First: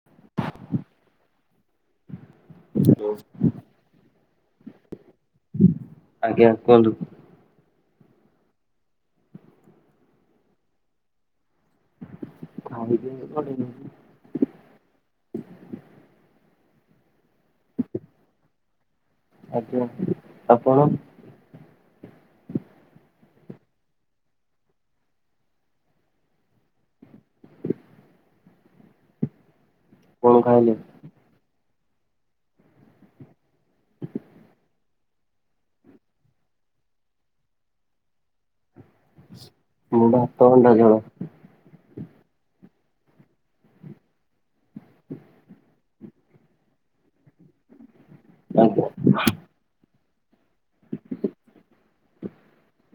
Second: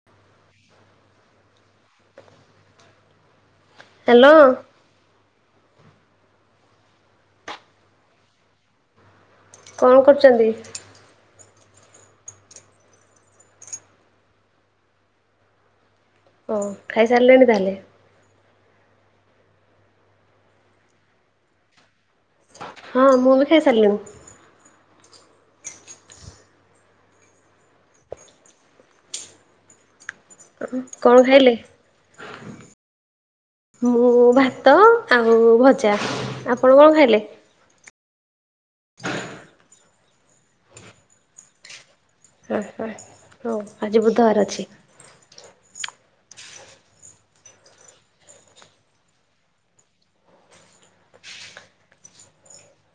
[inaudible] [unintelligible] Hello. ଆଜ୍ଞା କୁହନ୍ତୁ। କଣ କରୁଚନ୍ତି। ଖାଇକି। [unintelligible] ଓ ଖାଇସାରିଲେଣି ତାହେଲେ। ଆଜ୍ଞା ଆପଣ। ହଁ ମୁଁ ବି ଖାଇ ସାରିଲିଣିି। କଣ ଖାଇଲେ। କଣ ଖାଇଲି ମୁଁ ଭାତ ଆଉ ଭଜା ଆପଣ କଣ ଖାଇଲେ। ମୁଁ ଭାତ ଅଣ୍ଡା ଝୋଳ। ହୁଁ ହୁଁ ହୋଉ ଆଜି ବୁଧବାର ଅଛି। [unintelligible] ଆଜ୍ଞା। [inaudible]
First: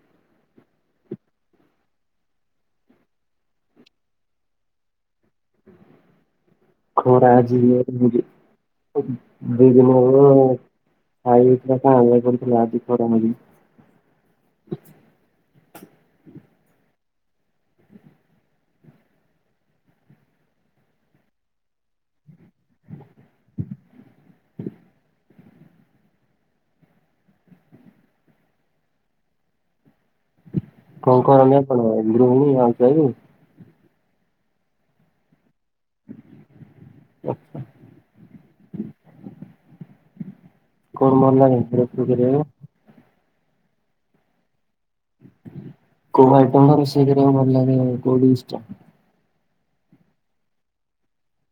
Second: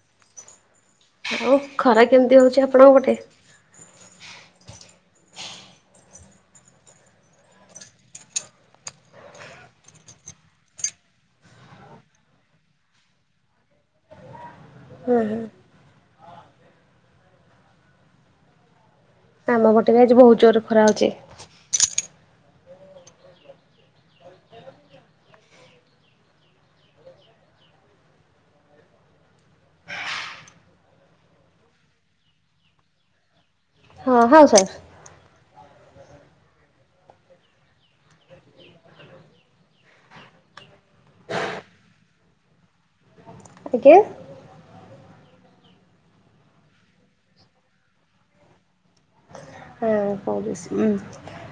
ଉଁ ଆଉ ଖରା କେମିତି ହୋଉଛି ଆପଣଙ୍କ ପଟେ। ଖରା ଆଜି [unintelligible] ହୋଉଚି। ହୋଉଚି ଉଁ ଦି ଦିନି ହବ ଆଉ [unintelligible] କାଁଳିଆ କରିଥିଲା ଆଜି ଖରା ହୋଉଚି। ହୁଁ ହୁଁ। ଆମ ପଟେ ବି ଆଜି ବୋହୁତ ଜୋରେ ଖରା ହୋଉଚି। କଁ କରନ୍ତି ଆପଣ ଗୃହିଣୀ ହାଉସୱାଇଫୀ। ହଁ ହାଉସୱାଇଫୀ। ଆଚ୍ଛା। କଣ ଭଲ ଲାଗେ ରୋଷେଇ କରିବାକୁ। ଆଜ୍ଞା। କୋଉ ଆଇଟମ୍ ଟା ରୋଷେଇ କରିବାକୁ ଭଲ ଲାଗେ କୋଉ [unintelligible] [unintelligible]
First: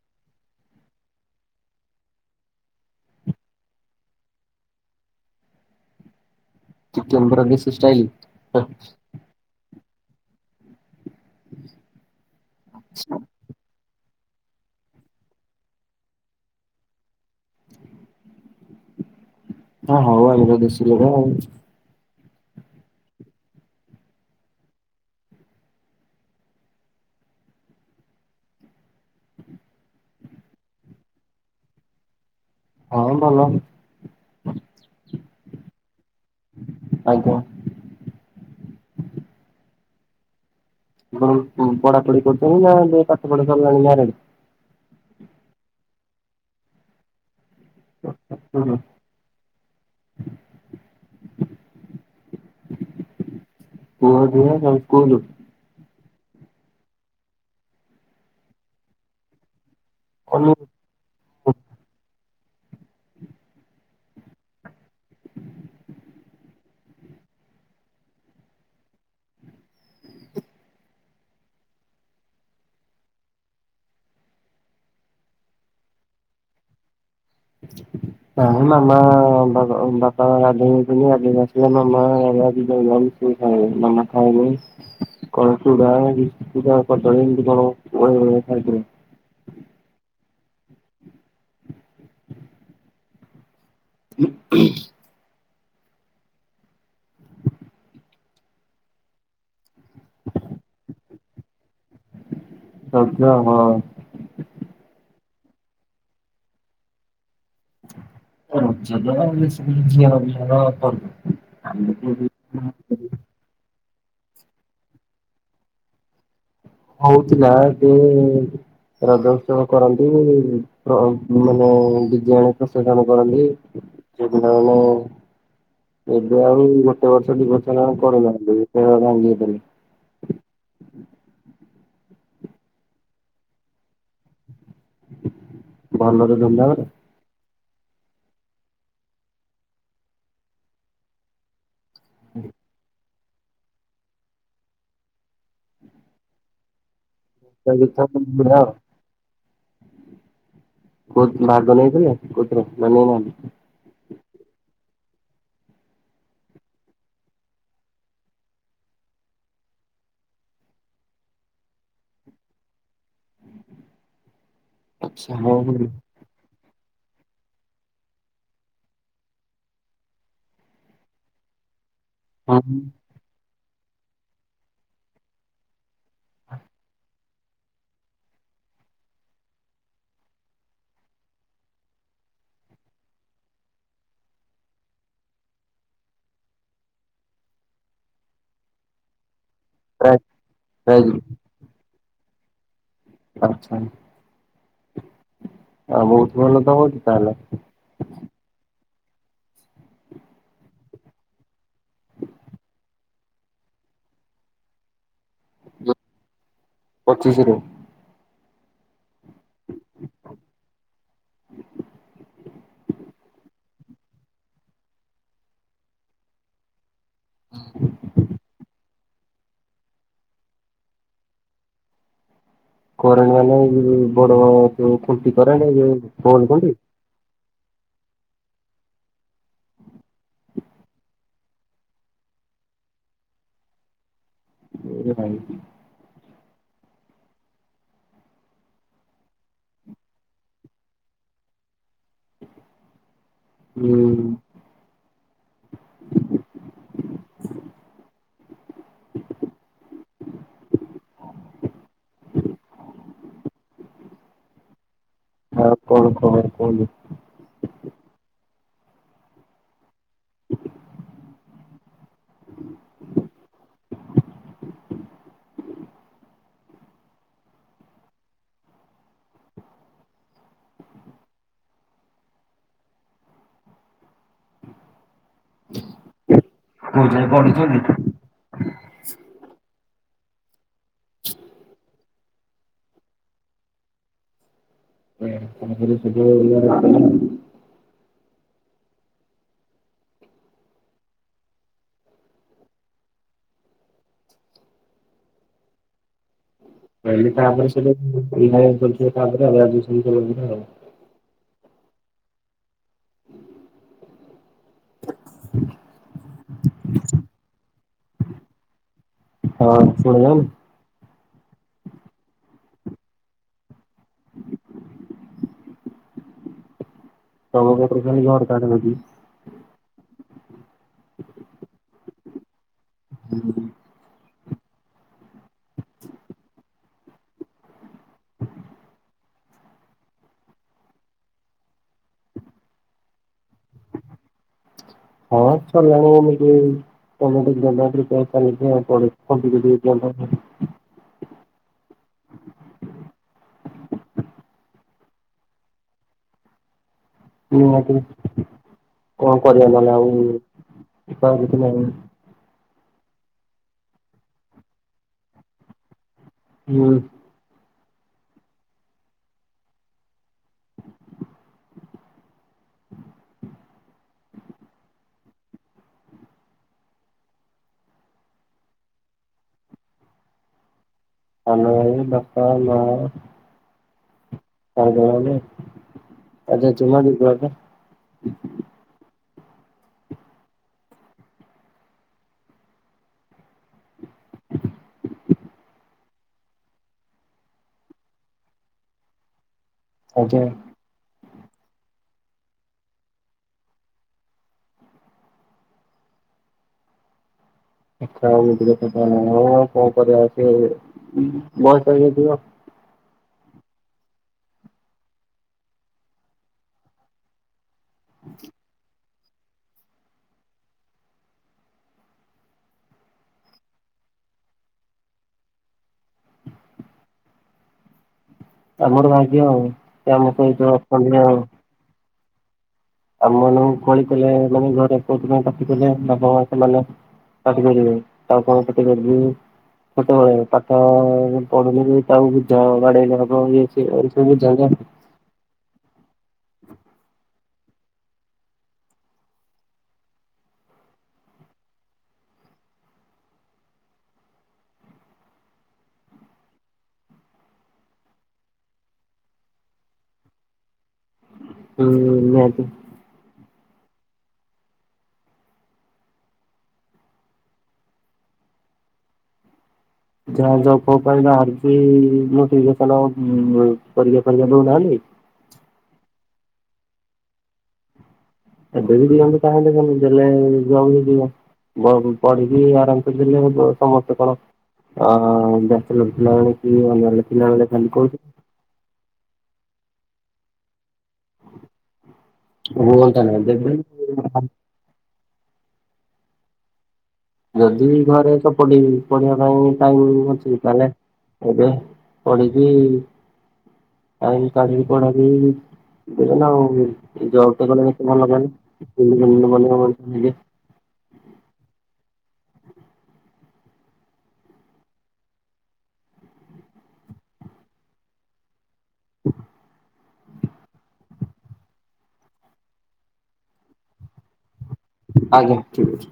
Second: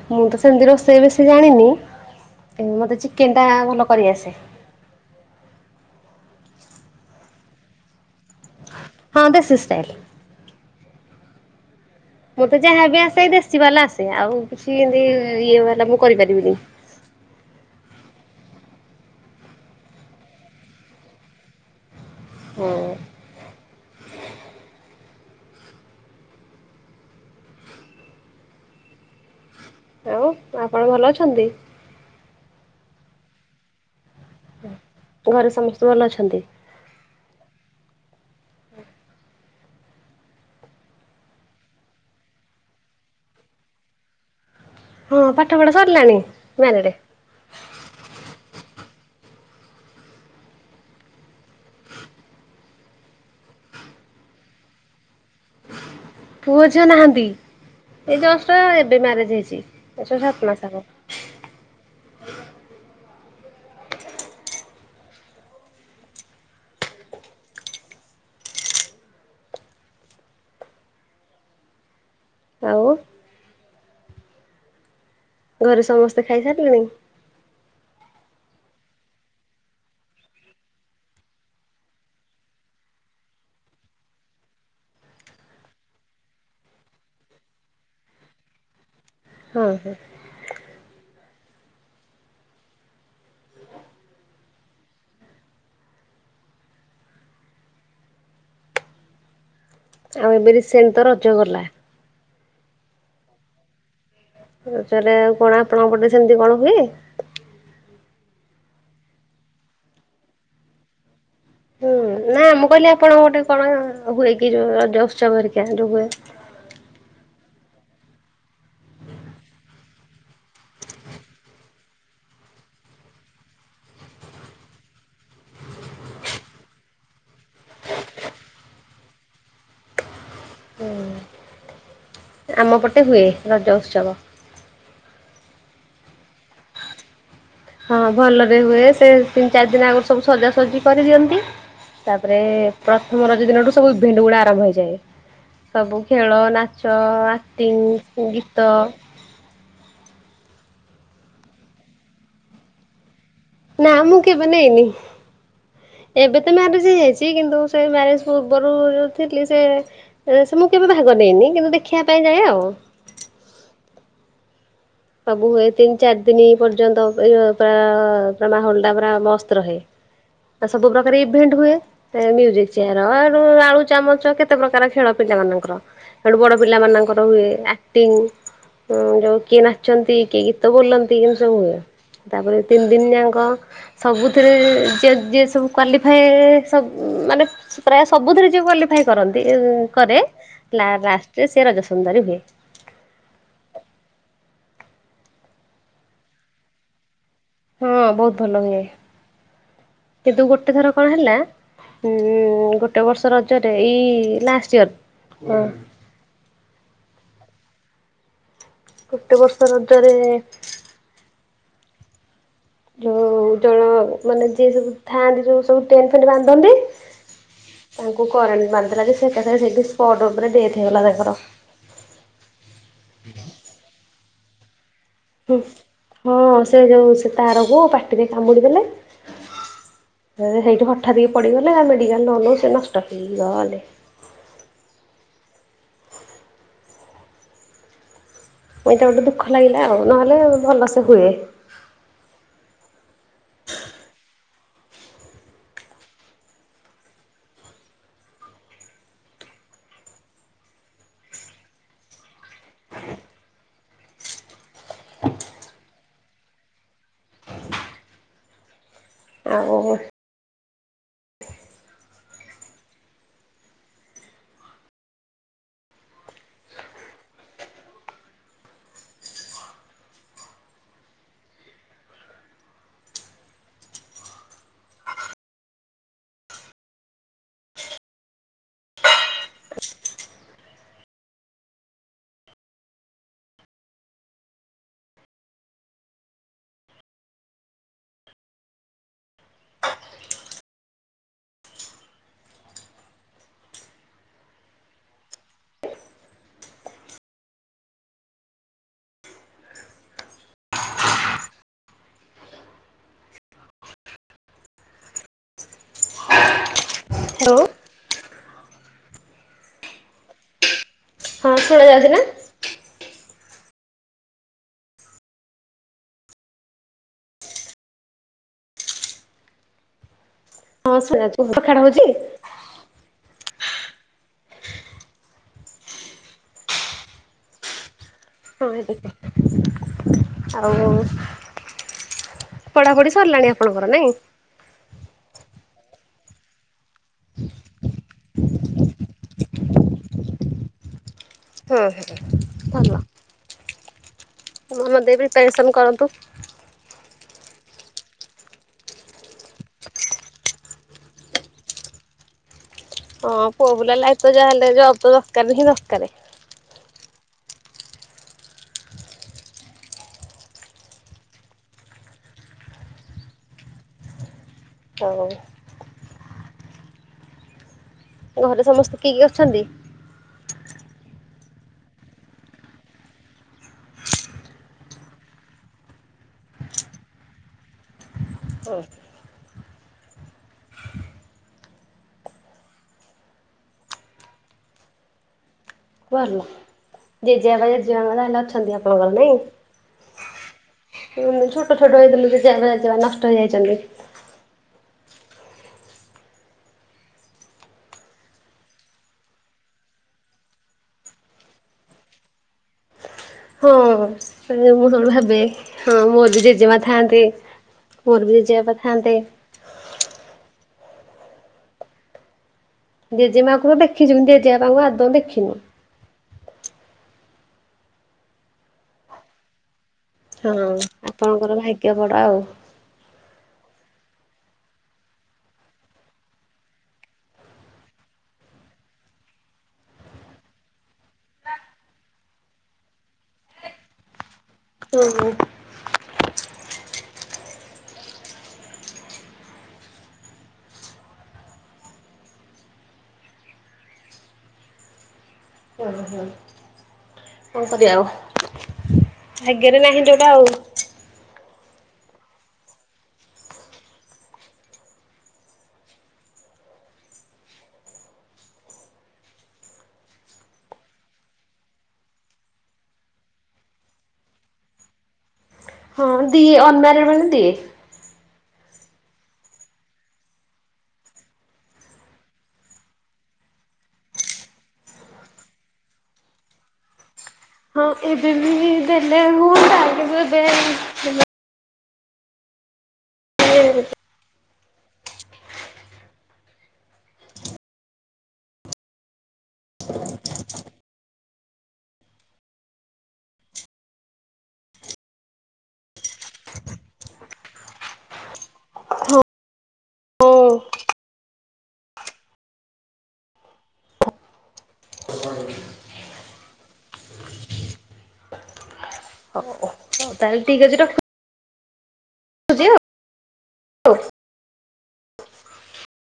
ମୁଁ ତ ସେମିତି ରୋଷେଇ ବେଶୀ ଜାଣିନି। କିନ୍ତୁ ମତେ ଚିକେନ ଟା ଭଲ କରିଆସେ। ଚିକେନ ପୁରା ଦେଶୀ ଷ୍ଟାଇଲ [unintelligible] ହଁ ଦେଶୀ ଷ୍ଟାଇଲ। ମୋତେ ଯାହାବି ଆସେ ଏଇ ଦେଶୀ ବାଲା ଆସେ ଆଉ କିଛି ଏନ୍ତି ଇଏ ବାଲା ମୁଁ କରିପାରିବିନି। ହଁ ହଉ ଆଉ [unintelligible] ଆଉ। ହୁଁ। ଆଉ ଆପଣ ଭଲ ଅଛନ୍ତି। ହଁ ଭଲ। ହୁଁ ଘରେ ସମସ୍ତେ ଭଲ ଅଛନ୍ତି। ଆଜ୍ଞା। [unintelligible] କଁ ପଢ଼ାପଢ଼ି କରୁଚନ୍ତି ନା [unintelligible] ପାଠ ପଢ଼ା ସରିଲାଣି ମ୍ୟାରେଜ୍। ହଁ ପାଠ ପଢା ସରିଲାଣି [unintelligible] ହୁଁ। [unintelligible] ପୁଅ ଝିଅ ନାହାନ୍ତି ଏ ଜଷ୍ଟ ଏବେ ମ୍ୟାରେଜ ହେଇଚି ଛ ସାତ ମାସ ହବ। ହ ହୁଁ ଆଉ ଘରେ ସମସ୍ତେ ଖାଇସାରିଲେଣି? [inaudible] ନ ମାମା ବା ବାପା ଗଧଉଚନ୍ତି। ଗାଧେଇକି ଆସିଲେ ମାମା ହେଲା ଯିବ [unintelligible] [unintelligible] କଣ ଚୁଡା ବିସ୍କୁଟ ଆଉ କଦଳୀ ଏମତି କଣ ଗୋଳେଇ ଗୁଳେଇ ଖାଇଥିଲା। ହଁ ହୁଁ। ହଁ ଆଉ ଏବେ ରିସେନ ତ ରଜ ଗଲା। [unintelligible] ହଁ। ରଜରେ ଆଉ କଣ ଆପଣଙ୍କ ପଟରେ ସେମିତି କଣ ହୁଏ? ରଜ ରେ [unintelligible] ହୁଁ ନା ମୁଁ କହିଲି ଆପଣଙ୍କ ଗୋଟେ କଣ ହୁଏ କି ଯୋଉ ର ଉତ୍ସବ ହେରିକା ଯୋଉ ହୁଏ? ହଉଥିଲା ଏବେ ରଜ ଉତ୍ସବ କରନ୍ତି ପ୍ରୋ ମାନେ ଡି ଜେ ଆଣିକି ପ୍ରୋସେସନ କରନ୍ତି। [unintelligible] ଏବେ ଆଉ ଗୋଟେ ବର୍ଷ ଦି ବର୍ଷ ହେଲା ଆଉ କରୁନାହାନ୍ତି [unintelligible] ଭାଙ୍ଗି ଦେଲେ। ହୁଁ ଆମ ପଟେ ହୁଏ ରଜ ଉତ୍ସବ। ଭଲରେ ଧୁମ ଧାମ ରେ? ହଁ ଭଲରେ ହୁଏ ସେ ତିନି ଚାରି ଦିନ ଆଗରୁ ସବୁ ସଜାସଜିଜି କରିଦିଅନ୍ତି। ତାପରେ ପ୍ର ଥମ ରଜ ଦିନଠୁ ସବୁ ଇଭେଣ୍ଟ ଗୁଡା ଆରମ୍ଭ ହେଇଯାଏ। ସବୁ ଖେଳ ନାଚ ଆକ୍ଟିଂ ଗୀତ କୋ ଭାଗ ନେଇଥିଲେ କୋଉଥିରେ ନା ନେଇନାହାନ୍ତି? ନାଁ ମୁଁ କେ ବନାଇନି। ଏବେ ତ ମ୍ୟାରେଜ ହେଇଯାଇଚି କିନ୍ତୁ ସେ ମ୍ୟାରେଜ ପୂର୍ବରୁ ଯଉ ଥିଲି ସେ ମୁଁ କେବେ ଭାଗ ନେଇନି କିନ୍ତୁ ଦେଖିବା ପାଇଁ ଯାଏ ଆଉ। ଆଚ୍ଛା ସବୁ ହଉ ହୁଏ ହଉ ତିନି ଚାରି ଦିନି ପର୍ଯ୍ୟନ୍ତ ପୁରା ପ ମାହଲ ଟା ପୁରା ମସ୍ତ ରହେ। ସବୁ ପ୍ରକାର ଇଭେଣ୍ଟ ହୁଏ। ସେ ହଁ ମିଉଜିକ ଚେୟାର ଆଳୁ ଆଳୁ ଚାମଚ କେତେ ପ୍ରକାର ଖେଳ ପିଲା ମାନଙ୍କର। ହେଡ଼ୁ ବଡ଼ ପିଲାମାନଙ୍କର ହୁଏ ଆକ୍ଟିଙ୍ଗ ଯେଉଁ କିଏ ନା ଚନ୍ତି କିଏ ଗୀତ ବୋଲନ୍ତି ଏମିତି ସବୁ ହୁଏ ତାପରେ ତିନି ଦିନ ଯାକ ସବୁଥିରେ ଯ ଯିଏ ସବୁ କ୍ଵାଲିଫାଏ ସବ ମାନେ ପ୍ରାୟ ସବୁଥିରେ ଜେ କ୍ଵାଲିଫାଏ କରନ୍ତି ପ୍ରାଇ କରେ ପ୍ରାଇଜ୍ ଲାଷ୍ଟରେ ସେ ରଜସ ସୁନ୍ଦରୀ ହୁଏ। ଆଚ୍ଛା। ଆଉ ବହୁତ ଭଲ ତ ହଉଚି ତାହେଲେ। ହଁ ବହୁତ ଭଲ ହୁଏ କିନ୍ତୁ ଗୋଟେ ଥର କଣ ହେଲା ହଁ ଗୋଟେ ବର୍ଷ ରଜରେ ଏଇ ଲାଷ୍ଟ ଇୟର କ ପଚିଶି ରେ? ଗୋଟେ ବର୍ଷ ରଜରେ [inaudible] ଯୋଉ ଯୋଉ, ମାନେ ଯିଏ ସବୁ ଥାଆନ୍ତି ସବୁ ଟେ ଟେଣ୍ଟ ଫେଣ୍ଟ ବାନ୍ଧନ୍ତି। ତାଙ୍କୁ କରେଣ୍ଟ ମାରିଦେଲା ଯେ ସେ ଏକାଥରେ ସ୍ପୋର୍ଟ ଉପରେ ଡେଥ୍ ହେଇଗଲା ତାଙ୍କର। କରେଣ୍ଟ ମାନେ ଉଁ ବଡୋ ଖୁଣ୍ଟି କରେଣ୍ଟ ଯୋଉ ଫୋନ୍ ଖୁଣ୍ଟି? ରହୁଛି। ତାରକୁ ପାଟିରେ କାମୁଡ଼ିଦେଲେ ସେଇଠୁ ହଠା ତିକି ପଡିଗଲେ, ଆ ମେଡିକାଲ ନୋଉ ନୋଉ ସେ ନଷ୍ଟ ହେଇଗଲେ। ଓ ଭାଇ। ଏଇଟା ଗୋଟେ ଦୁଃଖ ଲାଗିଲା। ଆଉ ନହେଲେ ଭଲ ସେ ହୁଏ। ହୁଁ। ଆଉ କଣ ଖବର କୁହନ୍ତୁ? ଆଉ [inaudible] [inaudible] କୋଉ ଯାକେ ପଢିଛନ୍ତି? [inaudible] [unintelligible] [unintelligible] [inaudible] ହ୍ୟାଲୋ ହଁ ଶୁଣିଲନ୍ ହଁ ଶୁଣା ଯାଉଚିନା? [unintelligible] ହଁ ସେୟା, ପାଖାଳ ହୋଉଛି? ହଁ। ହ ଟିକେ। ଆଉ ପଢାପଢି ସରିଲାଣି ଆପଣଙ୍କର ନାଇଁ? ହଁ ସରିଲାଣି ଏମିତି ଗୋର୍ମେଣ୍ଟ୍ ଏକ୍ଜାମ ପାଇଁ, ପ୍ରିପ୍ୟାରେସନ୍ ନିଜେ ଆଉ ପଢୁଛି କମ୍ପିଟେଟିଭ୍ ଏକ୍ଜାମ ପାଇଁ ହୁଁ, ଭଲ। ମନ ଦେଇକି ପ୍ରିପ୍ୟାରେସନ୍ କରନ୍ତୁ। ନିହାତୀ। କଣ କରିବା ମାନେ ଆଉ ଉପାୟ କିଛି ନାହିଁ। ହଁ ପୁଅ ପିଲା ଲାଇଫ୍ ତ ଯାହା ହେଲେ ଜବ୍ ତ ଦରକାର୍ ହିଁ ଦରକାର୍। ହୁଁ। ଆଉ ଘରେ ସମସ୍ତେ କିଏ କିଏ ଅଛନ୍ତି? ସାନ ଭାଇ, ବାପା, ମା। [unintelligible] ହଁ। ପୁଅ ଆଇଲା। ଜେଜେ ବାପା, ଜେଜେ ମା ମାନେ ଏବେ ଅଛନ୍ତି ଆପଣଙ୍କର ନାଇଁ? ଆଜ୍ଞା। ଛୋଟ ଛୋଟ, ହେଇଥିଲୁ ଜେଜେ ବାପା, ଜେଜେ ମା ନଷ୍ଟ ହେଇଯାଇଛନ୍ତି। ଆଛା [unintelligible] ହୋଉ ଆଉ କଣ କରିବା ଏବେ ବୟସ ହେଇଯାଇଥିବ। ହଁ। ସେଥିପାଇଁ ମୁଁ ସବୁବେଳେ ଭାବେ। ହଁ ମୋର ବି ଜେଜେ ମା ଥାନ୍ତେ। ମୋର ବି ଜେଜେ ବାପା ଥାନ୍ତେ। ଜେଜେ ମା କୁ ଦେଖିଛୁ, କିନ୍ତୁ ଜେଜେ ବାପା ଙ୍କୁ ଆଦୌ ଦେଖିନୁ। ଆମର ଭାଗ୍ୟ ଆଉ ସେ ଆମ ପାଇଁ ଜବ୍ କଲେ ଆଉ। ଟିକେ ବଡ଼ ଆଉ। ଆମ ମାନଙ୍କୁ କହିଥିଲେ ମାନେ ଘରେ [unintelligible] ପାଟିକଲେ ବାପ ମା ସେମାନେ ପାଟି କରିବେ ତ ଆଉ କଣ କଟି କରିବି ଛୋଟବେଳେ ପାଠ ପଢିଲେବି ତାକୁ ବୁଝା ବାଡେଇଲେ ହବ ଇଏ ସିଏ [unintelligible] ଉଁ ହଁ ଓହୋ କଣ କରିବା ଆଉ ଭଗରେ ନାହିଁ ଯୋଉଟା ଆଉ। ହୁଁ ଯ [unintelligible] ପରୀକ୍ଷା ଫରିକ୍ଷା ଦଉନାହାନ୍ତି ହଁ ଦିଏ ଅନମ୍ୟାରେଡ ବେଳେ ଦିଏ। ଏବେ ବି ଦିଅନ୍ତୁ କାହିଁକି ଦେବେନି ଦେଲେ [unintelligible] ଯିବ। ଭ ପଢିକି ଆରାମ ସେ ଦେଲେ ସମସ୍ତେ କଣ ଆଁ ବ୍ୟାଚେଲର ପିଲାମାନେ କି ଅନ୍ୟାନ୍ୟ ପିଲାମାନେ ଖାଲି କହୁଥି ମୁ ବି ଦେଲେ ହୁଅନ୍ତା କିନ୍ତୁ ଏବେ [unintelligible] ନାଇ ଦେବେନି [unintelligible] ଯଦି ଘରେ ସପୋଟିଂ ପଢିବା ପାଇଁ ଟାଇମ ଅଛି ତାହେଲେ ଏବେ ପଢ଼ିକି [unintelligible] ଦେବେ ନା ଆଉ ଏ ଜବ ଟା କଲେ କେତେ ଭଲ କହିଲେ ହଁ ହଉ [unintelligible] [inaudible] ଓ ଅଛ ତାହେଲେ ଠିକ୍ ଅଛି ରଖୁ ଆଜ୍ଞା ଠିକ୍ ଅଛି।